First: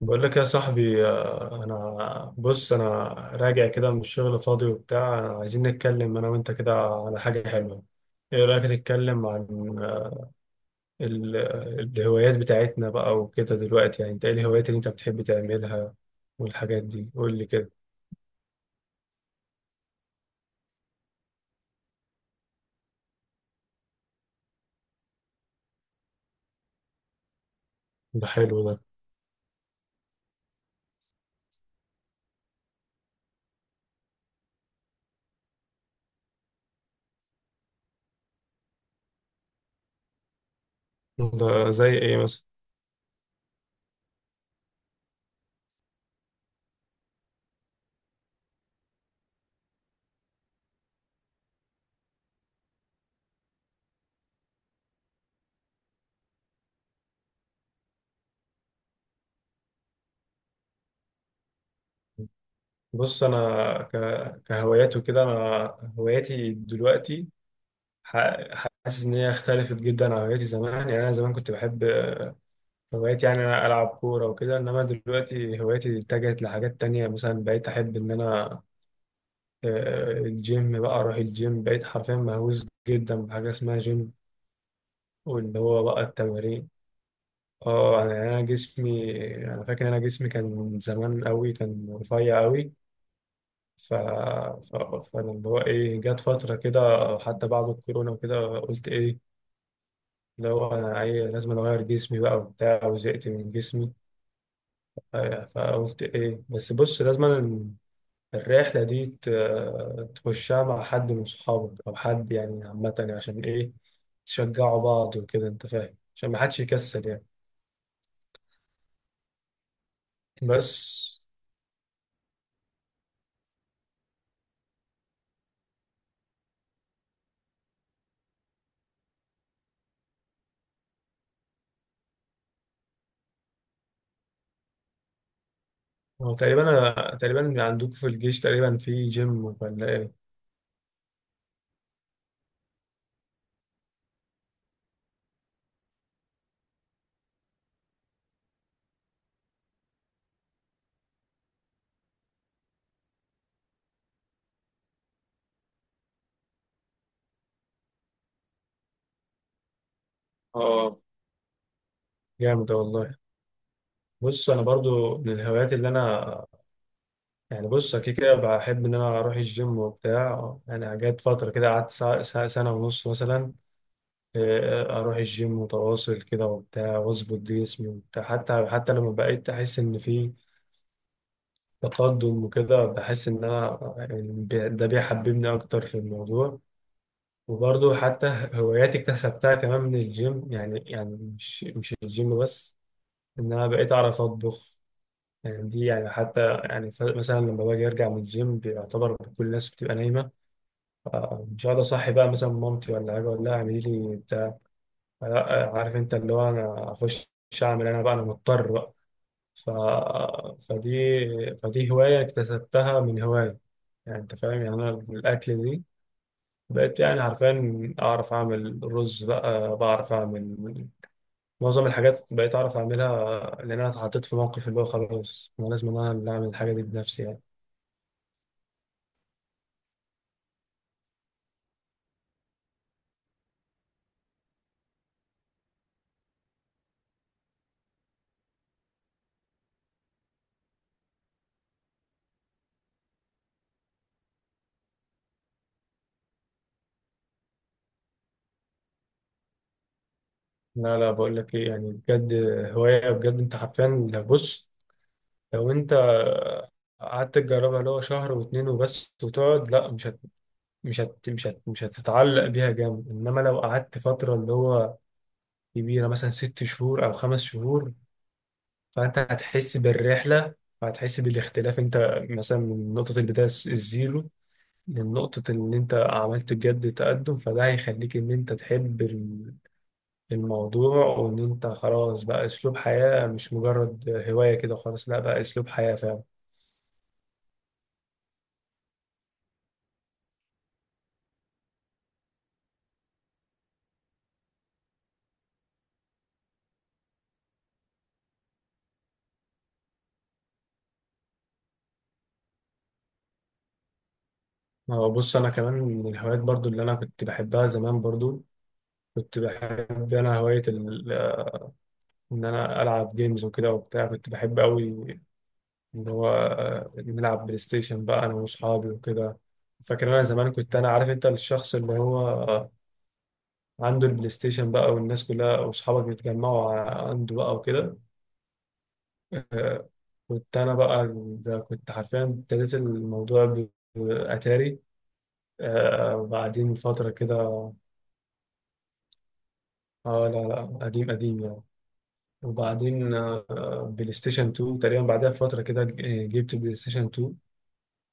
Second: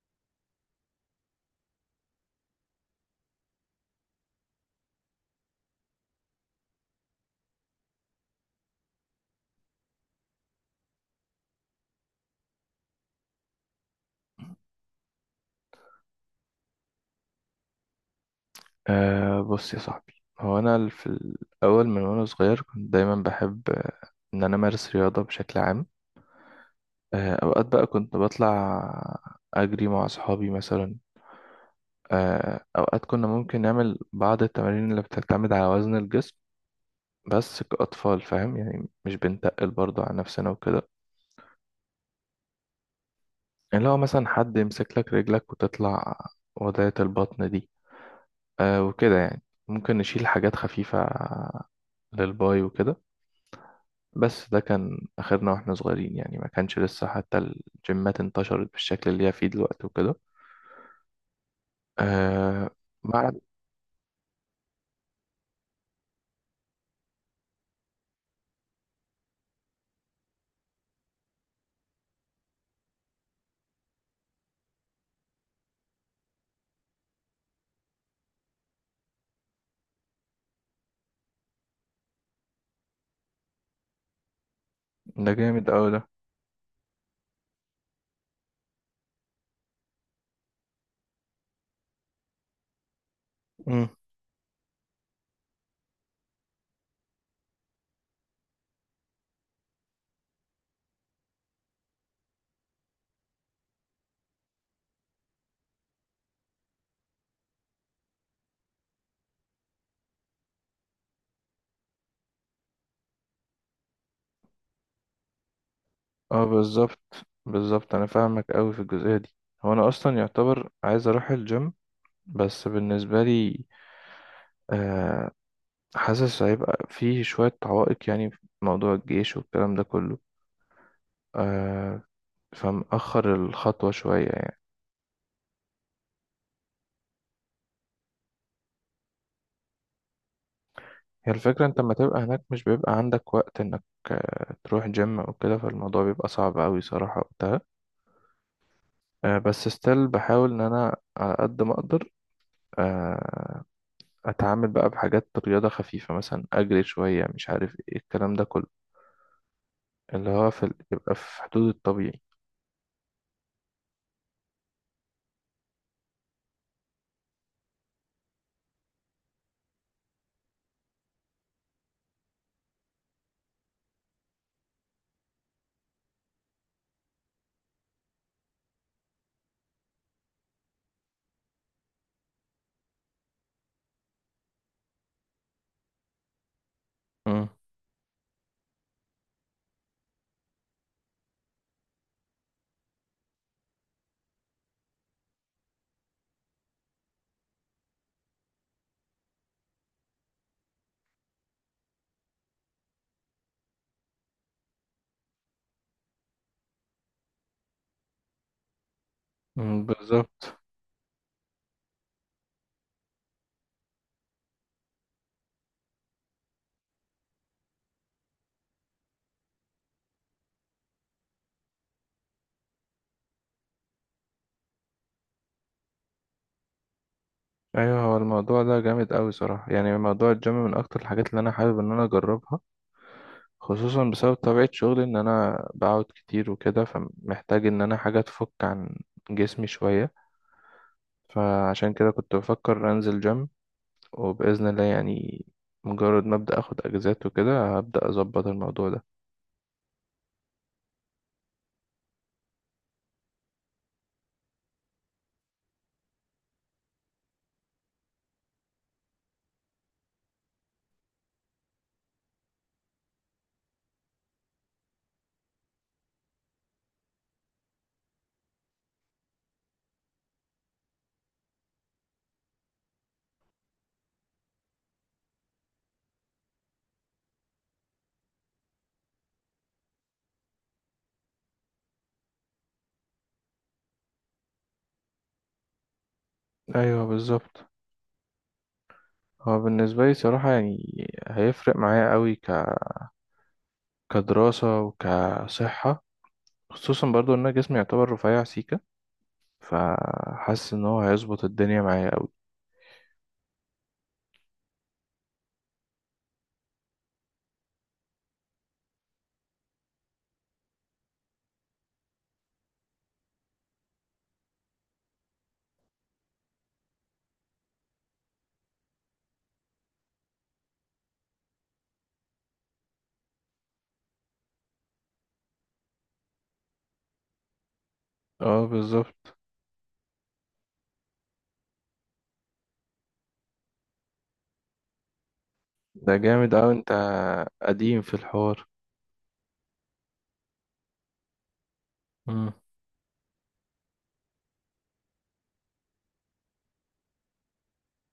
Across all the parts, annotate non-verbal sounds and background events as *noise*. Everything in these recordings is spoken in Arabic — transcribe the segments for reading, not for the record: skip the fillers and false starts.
بقول لك يا صاحبي، انا بص انا راجع كده من الشغل فاضي وبتاع. عايزين نتكلم انا وانت كده على حاجة حلوة. ايه رأيك نتكلم عن ال- الهوايات بتاعتنا بقى وكده دلوقتي؟ يعني انت ايه الهوايات اللي انت بتحب تعملها والحاجات دي؟ قول لي كده. بص يا صاحبي، هو أنا في الأول، من وأنا صغير كنت دايما بحب إن أنا أمارس رياضة بشكل عام. أوقات بقى كنت ده حلو ده. بطلع أجري مع أصحابي مثلا. أوقات كنا ممكن نعمل بعض التمارين اللي بتعتمد على وزن الجسم، بس كأطفال فاهم يعني، مش بنتقل برضه على نفسنا وكده. ده زي ايه مثلا؟ اللي هو مثلا حد يمسك لك رجلك وتطلع وضعية البطن دي. أه وكده يعني، ممكن نشيل حاجات خفيفة للباي وكده. بس ده كان آخرنا واحنا صغيرين يعني، ما كانش لسه حتى الجيمات انتشرت بالشكل اللي هي فيه دلوقتي وكده. آه. بص بعد. انا كهوايات وكده، انا هواياتي دلوقتي حاسس ان هي اختلفت جدا عن هواياتي زمان. يعني انا زمان كنت بحب هوايتي، يعني أنا ألعب كورة وكده، إنما دلوقتي هوايتي اتجهت لحاجات تانية. مثلا بقيت أحب إن أنا الجيم بقى، أروح الجيم. بقيت حرفيا مهووس جدا بحاجة اسمها جيم، ده واللي جامد هو أوي بقى ده. التمارين. اه، أنا يعني أنا جسمي، أنا فاكر إن أنا جسمي كان زمان أوي كان رفيع أوي. مم. ف... ف... فأنا اللي هو إيه، جت فترة كده، حتى بعد الكورونا وكده، قلت إيه، اللي هو أنا أي لازم أغير جسمي بقى وبتاع، وزهقت من جسمي. فقلت ايه، بس بص، لازم الرحلة دي تخشها مع حد من صحابك أو حد يعني، عامة يعني عشان إيه، تشجعوا بعض وكده أنت فاهم، عشان ما اه حدش يكسل بالظبط. يعني. بالظبط أنا فاهمك أوي في الجزئية دي. هو أنا أصلا يعتبر عايز بس أروح الجيم، بس بالنسبة لي آه، حاسس هيبقى فيه شوية عوائق يعني، في موضوع الجيش والكلام ده كله. آه. فمأخر الخطوة شوية يعني. هو تقريبا، أنا تقريبا عندكم في الجيش تقريبا في جيم ولا إيه؟ هي الفكرة، انت لما تبقى هناك مش بيبقى عندك وقت انك تروح جيم او كده، فالموضوع بيبقى صعب اوي صراحة وقتها. بس ستيل بحاول ان انا على قد ما اقدر آه، اتعامل بقى بحاجات رياضة خفيفة، مثلا اجري شوية مش عارف ايه الكلام ده كله، اللي هو في اه، يبقى في حدود الطبيعي. جامد والله. بص أنا برضو من الهوايات اللي أنا، يعني بص أكيد كده بحب إن أنا أروح الجيم وبتاع. يعني جت فترة كده قعدت سنة ونص مثلا، اروح الجيم متواصل كده وبتاع واظبط جسمي وبتاع، حتى لما بقيت احس ان في تقدم وكده، بحس ان انا يعني ده بيحببني اكتر في الموضوع. مم. وبرضه حتى *laughs* هواياتي اكتسبتها كمان من الجيم، يعني مش الجيم بس، ان انا بقيت اعرف اطبخ. يعني دي يعني، حتى يعني مثلا لما باجي ارجع من الجيم، بيعتبر كل الناس بتبقى نايمه. مش هقعد اصحي بقى مثلا مامتي ولا حاجه اقول لها اعملي لي. لا، عارف انت اللي هو انا اخش اعمل انا بقى، انا مضطر بقى. ف... مم، بالظبط. فدي فدي هواية اكتسبتها من هواية. يعني انت فاهم، يعني انا الاكل دي بقيت يعني حرفيا اعرف اعمل رز بقى، بعرف اعمل معظم الحاجات، بقيت اعرف اعملها، لان انا اتحطيت في موقف اللي هو خلاص انا لازم انا اللي اعمل الحاجة دي بنفسي يعني. ايوه، هو الموضوع ده جامد اوي صراحة يعني. موضوع الجيم من اكتر الحاجات اللي انا حابب ان انا اجربها، خصوصا بسبب طبيعة شغلي ان انا بقعد كتير وكده، فمحتاج ان انا حاجة تفك عن جسمي شوية. فعشان كده كنت بفكر انزل جيم، وبإذن الله يعني مجرد ما ابدأ اخد اجازات وكده هبدأ اظبط الموضوع ده. لا لا، بقول لك ايه، يعني بجد هواية بجد. انت حرفيا بص، لو انت قعدت تجربها اللي هو شهر واتنين وبس وتقعد، لا مش هتتعلق بيها جامد. انما لو قعدت فتره اللي هو كبيره، مثلا ست شهور او خمس شهور، فانت هتحس بالرحله وهتحس بالاختلاف. انت مثلا من نقطه البدايه الزيرو لنقطه ان انت عملت بجد تقدم، فده هيخليك ان انت تحب الموضوع، وان انت خلاص بقى اسلوب حياه مش مجرد هوايه. كده خلاص، لا بقى اسلوب حياه فعلا. ايوه بالظبط. هو بالنسبة لي صراحة يعني هيفرق معايا قوي كدراسة وكصحة، خصوصا برضو ان انا جسمي يعتبر رفيع سيكة، فحاسس ان هو هيظبط الدنيا معايا قوي. بص انا كمان من الهوايات برضو اللي انا كنت بحبها زمان. برضو كنت بحب انا هواية ان انا العب جيمز وكده وبتاع، كنت بحب قوي ان هو نلعب بلاي ستيشن بقى انا واصحابي وكده. فاكر انا زمان، كنت انا عارف انت الشخص اللي هو عنده البلاي ستيشن بقى، والناس كلها واصحابك بيتجمعوا عنده بقى وكده. اه بالظبط. آه، كنت انا بقى، ده كنت حرفيا ابتديت الموضوع باتاري. ده جامد أوي، وبعدين أنت فترة كده قديم في الحوار. اه، لا لا قديم قديم يعني. مم. وبعدين بلاي ستيشن 2 تقريبا، بعدها فترة كده جبت بلاي ستيشن 2.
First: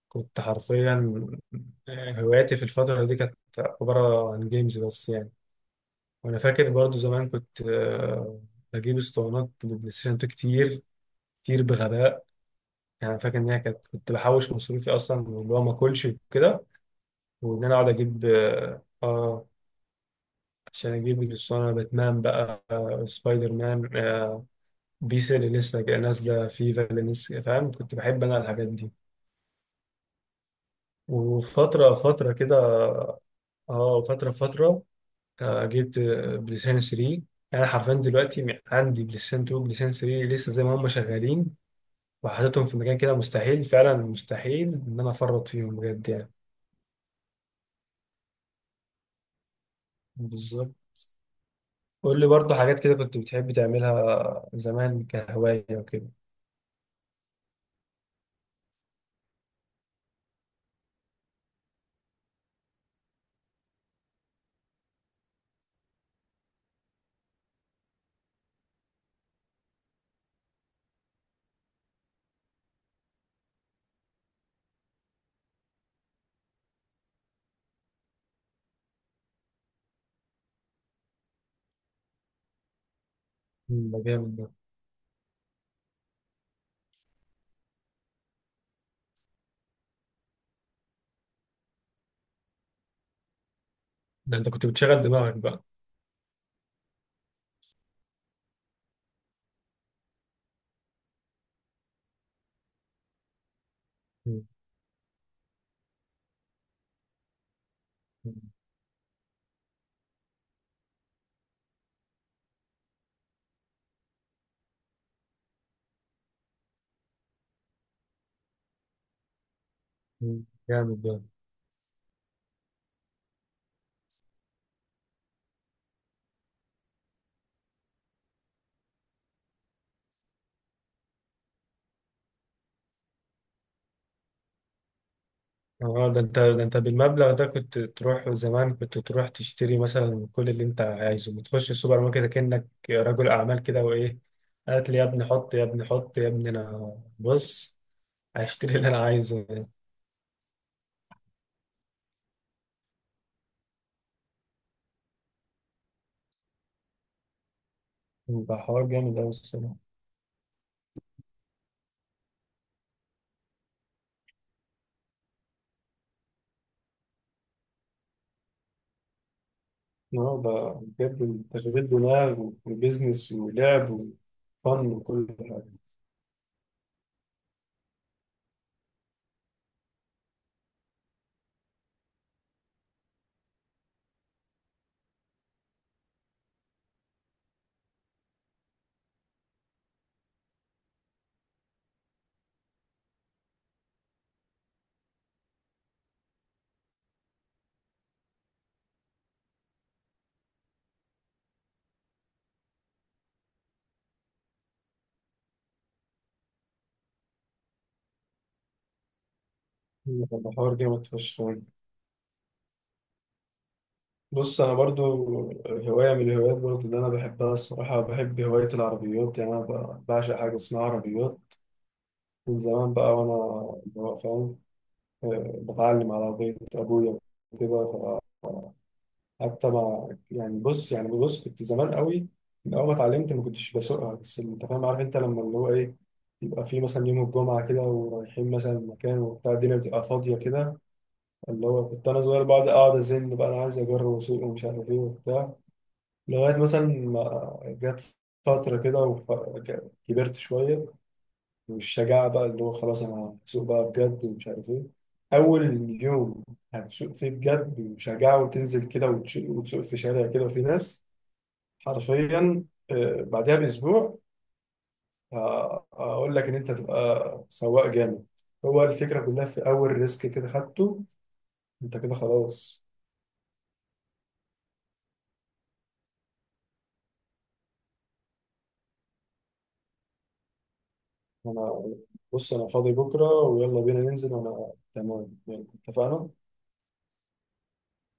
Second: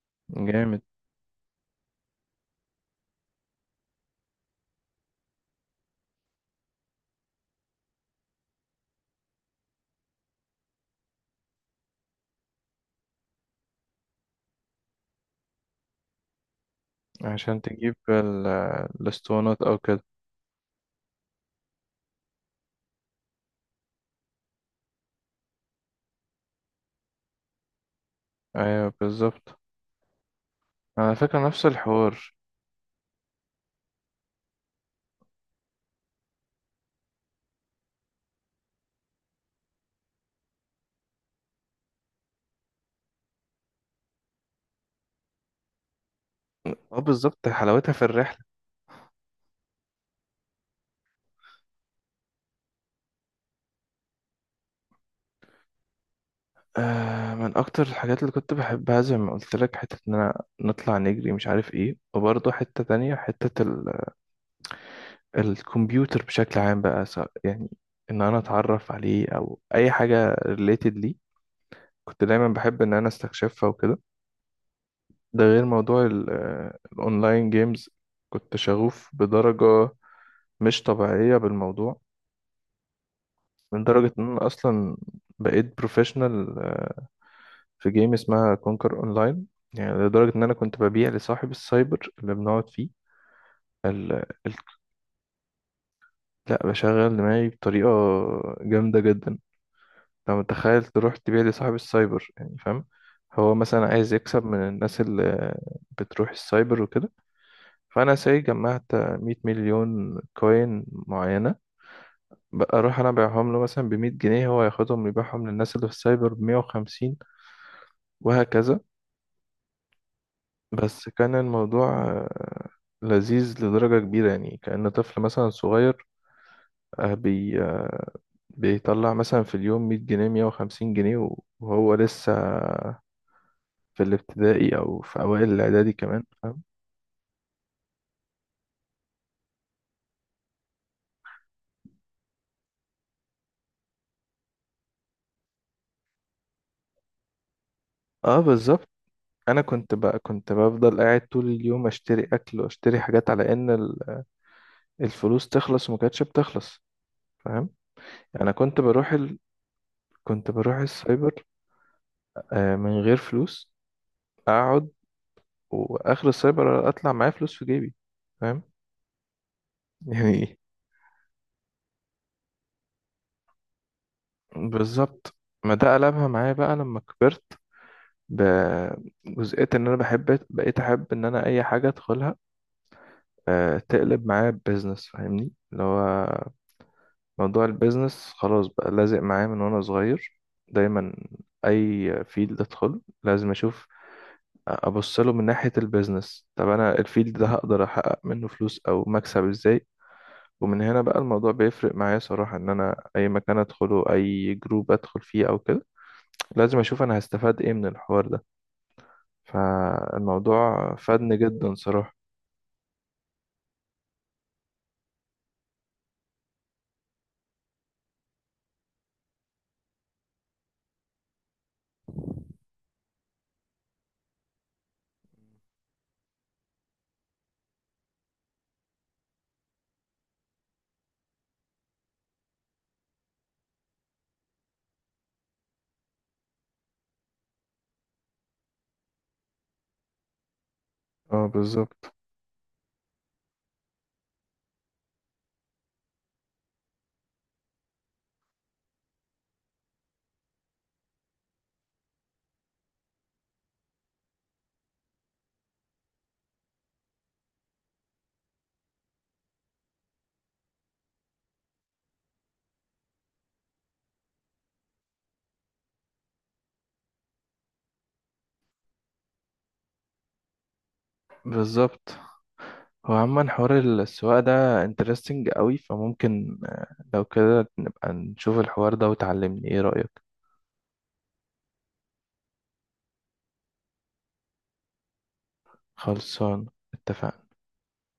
كنت جامد. حرفيا هواياتي في الفترة دي كانت عبارة عن جيمز بس يعني. وأنا فاكر برضو زمان كنت بجيب اسطوانات للبلاي ستيشن 2 كتير كتير بغباء. يعني فاكر إن هي كانت، كنت بحوش مصروفي أصلا واللي هو ما أكلش وكده، عشان وإن أنا أقعد تجيب أجيب الاسطوانات أو كده. عشان أجيب الأسطوانة باتمان بقى، سبايدر مان، بيس اللي لسه جاية نازلة، فيفا اللي لسه، فاهم كنت بحب أنا الحاجات دي. أيوة بالظبط، على فكرة نفس وفترة فترة الحوار. كده اه آه، فترة فترة آه، جبت بلسان 3. انا حرفيا دلوقتي عندي بلسان 2 بلسان 3 لسه زي ما هم شغالين، وحاططهم في مكان كده، مستحيل فعلا، مستحيل ان انا افرط فيهم بجد يعني. اه بالظبط، حلاوتها في الرحلة. بالظبط. قول لي برضه حاجات كده كنت بتحب تعملها زمان كهواية وكده. آه، من أكتر الحاجات اللي كنت بحبها زي ما قلت لك، حتة إن أنا نطلع نجري مش عارف إيه، وبرضه حتة تانية، حتة الكمبيوتر بشكل عام بقى، سواء يعني إن أنا أتعرف عليه أو أي حاجة ريليتد ليه، كنت دايما بحب إن أنا استكشفها وكده. ده غير موضوع الاونلاين جيمز، كنت شغوف بدرجة مش طبيعية بالموضوع، من مم، ده درجة ان جامد انا ده. اصلا بقيت بروفيشنال في جيم اسمها كونكر اونلاين. يعني لدرجة ان انا كنت ببيع لصاحب السايبر اللي بنقعد فيه ال... ده انت ال... كنت بتشغل دماغك بقى. لا، بشغل دماغي بطريقة جامدة جدا. لو متخيل تروح تبيع لصاحب السايبر يعني فاهم، هو مثلا عايز مم. يكسب من الناس اللي بتروح السايبر وكده، فانا ساي جمعت 100 مليون كوين معينه، بقى اروح انا ابيعهم له مثلا ب 100 جنيه، هو ياخدهم يبيعهم للناس اللي في السايبر ب 150، وهكذا. مم، جامد بس ده. كان الموضوع لذيذ لدرجه كبيره يعني، كأن طفل مثلا صغير آه، بي آه، بيطلع مثلا في اليوم 100 جنيه، 150 جنيه، وهو لسه في الابتدائي او في اوائل الاعدادي اه، ده كمان، انت فاهم. ده انت بالمبلغ ده كنت تروح زمان، كنت تروح تشتري مثلا كل اللي انت عايزه، بتخش السوبر ماركت كأنك رجل اعمال كده وايه، هات لي يا ابني، حط يا ابني، حط يا ابني، انا بص اه هشتري اللي بالظبط. انا عايزه. انا كنت بقى، كنت بفضل قاعد طول اليوم اشتري اكل واشتري حاجات على ان الفلوس تخلص، وما كانتش بتخلص، فاهم يعني. انا ده كنت حوار بروح جامد قوي الصراحه. كنت بروح السايبر من غير فلوس، اقعد، واخر السايبر اطلع معايا فلوس في جيبي، فاهم *laughs* اه ده، يعني. بجد تشغيل دماغ وبيزنس ولعب وفن وكل بالظبط. حاجه. ما ده قلبها معايا بقى لما كبرت، بجزئية ان انا بحب، بقيت احب ان انا اي حاجة ادخلها تقلب معايا بيزنس، فاهمني. اللي هو موضوع البيزنس خلاص بقى لازق معايا من وانا صغير، دايما اي فيلد ادخل لازم اشوف ابص له من ناحية البيزنس، طب انا الفيلد ده هقدر احقق منه فلوس او مكسب ازاي. ومن هنا بقى الموضوع بيفرق معايا صراحة، ان انا اي مكان ادخله، اي جروب ادخل فيه او كده، لازم اشوف انا هستفاد ايه من الحوار ده. ده حوار فالموضوع جامد فادني فشخ. جدا صراحة. بص انا برضو هوايه من الهوايات برضو اللي انا بحبها الصراحه، بحب هوايه العربيات. يعني انا بعشق حاجه اسمها عربيات من زمان بقى. وانا اللي هو فاهم، بتعلم على عربيه ابويا وكده. فحتى ما يعني، بص يعني، بص كنت زمان قوي، من اول ما اتعلمت ما كنتش بسوقها، بس انت فاهم، عارف انت لما اللي هو ايه، يبقى في مثلا يوم الجمعه كده ورايحين مثلا مكان وبتاع، الدنيا بتبقى فاضيه كده، اه اللي هو كنت بالظبط. انا صغير بقعد اقعد ازن بقى انا عايز اجرب اسوق ومش عارف ايه وبتاع. لغاية مثلا ما جت فترة كده وكبرت شوية والشجاعة بقى، اللي هو خلاص أنا هسوق بقى بجد ومش عارف إيه. أول يوم هتسوق فيه بجد وشجاعة، وتنزل كده وتسوق في شارع كده وفي ناس. حرفيا بعدها بأسبوع، أقول لك إن أنت تبقى سواق جامد. هو الفكرة كلها في أول ريسك كده خدته، أنت كده بالظبط. خلاص. هو عموما حوار السواقة ده انترستنج قوي، فممكن لو كده نبقى نشوف الحوار ده وتعلمني، ايه رأيك؟ أنا بص، أنا فاضي بكرة ويلا بينا ننزل وأنا تمام يعني، اتفقنا. خلصان، اتفقنا.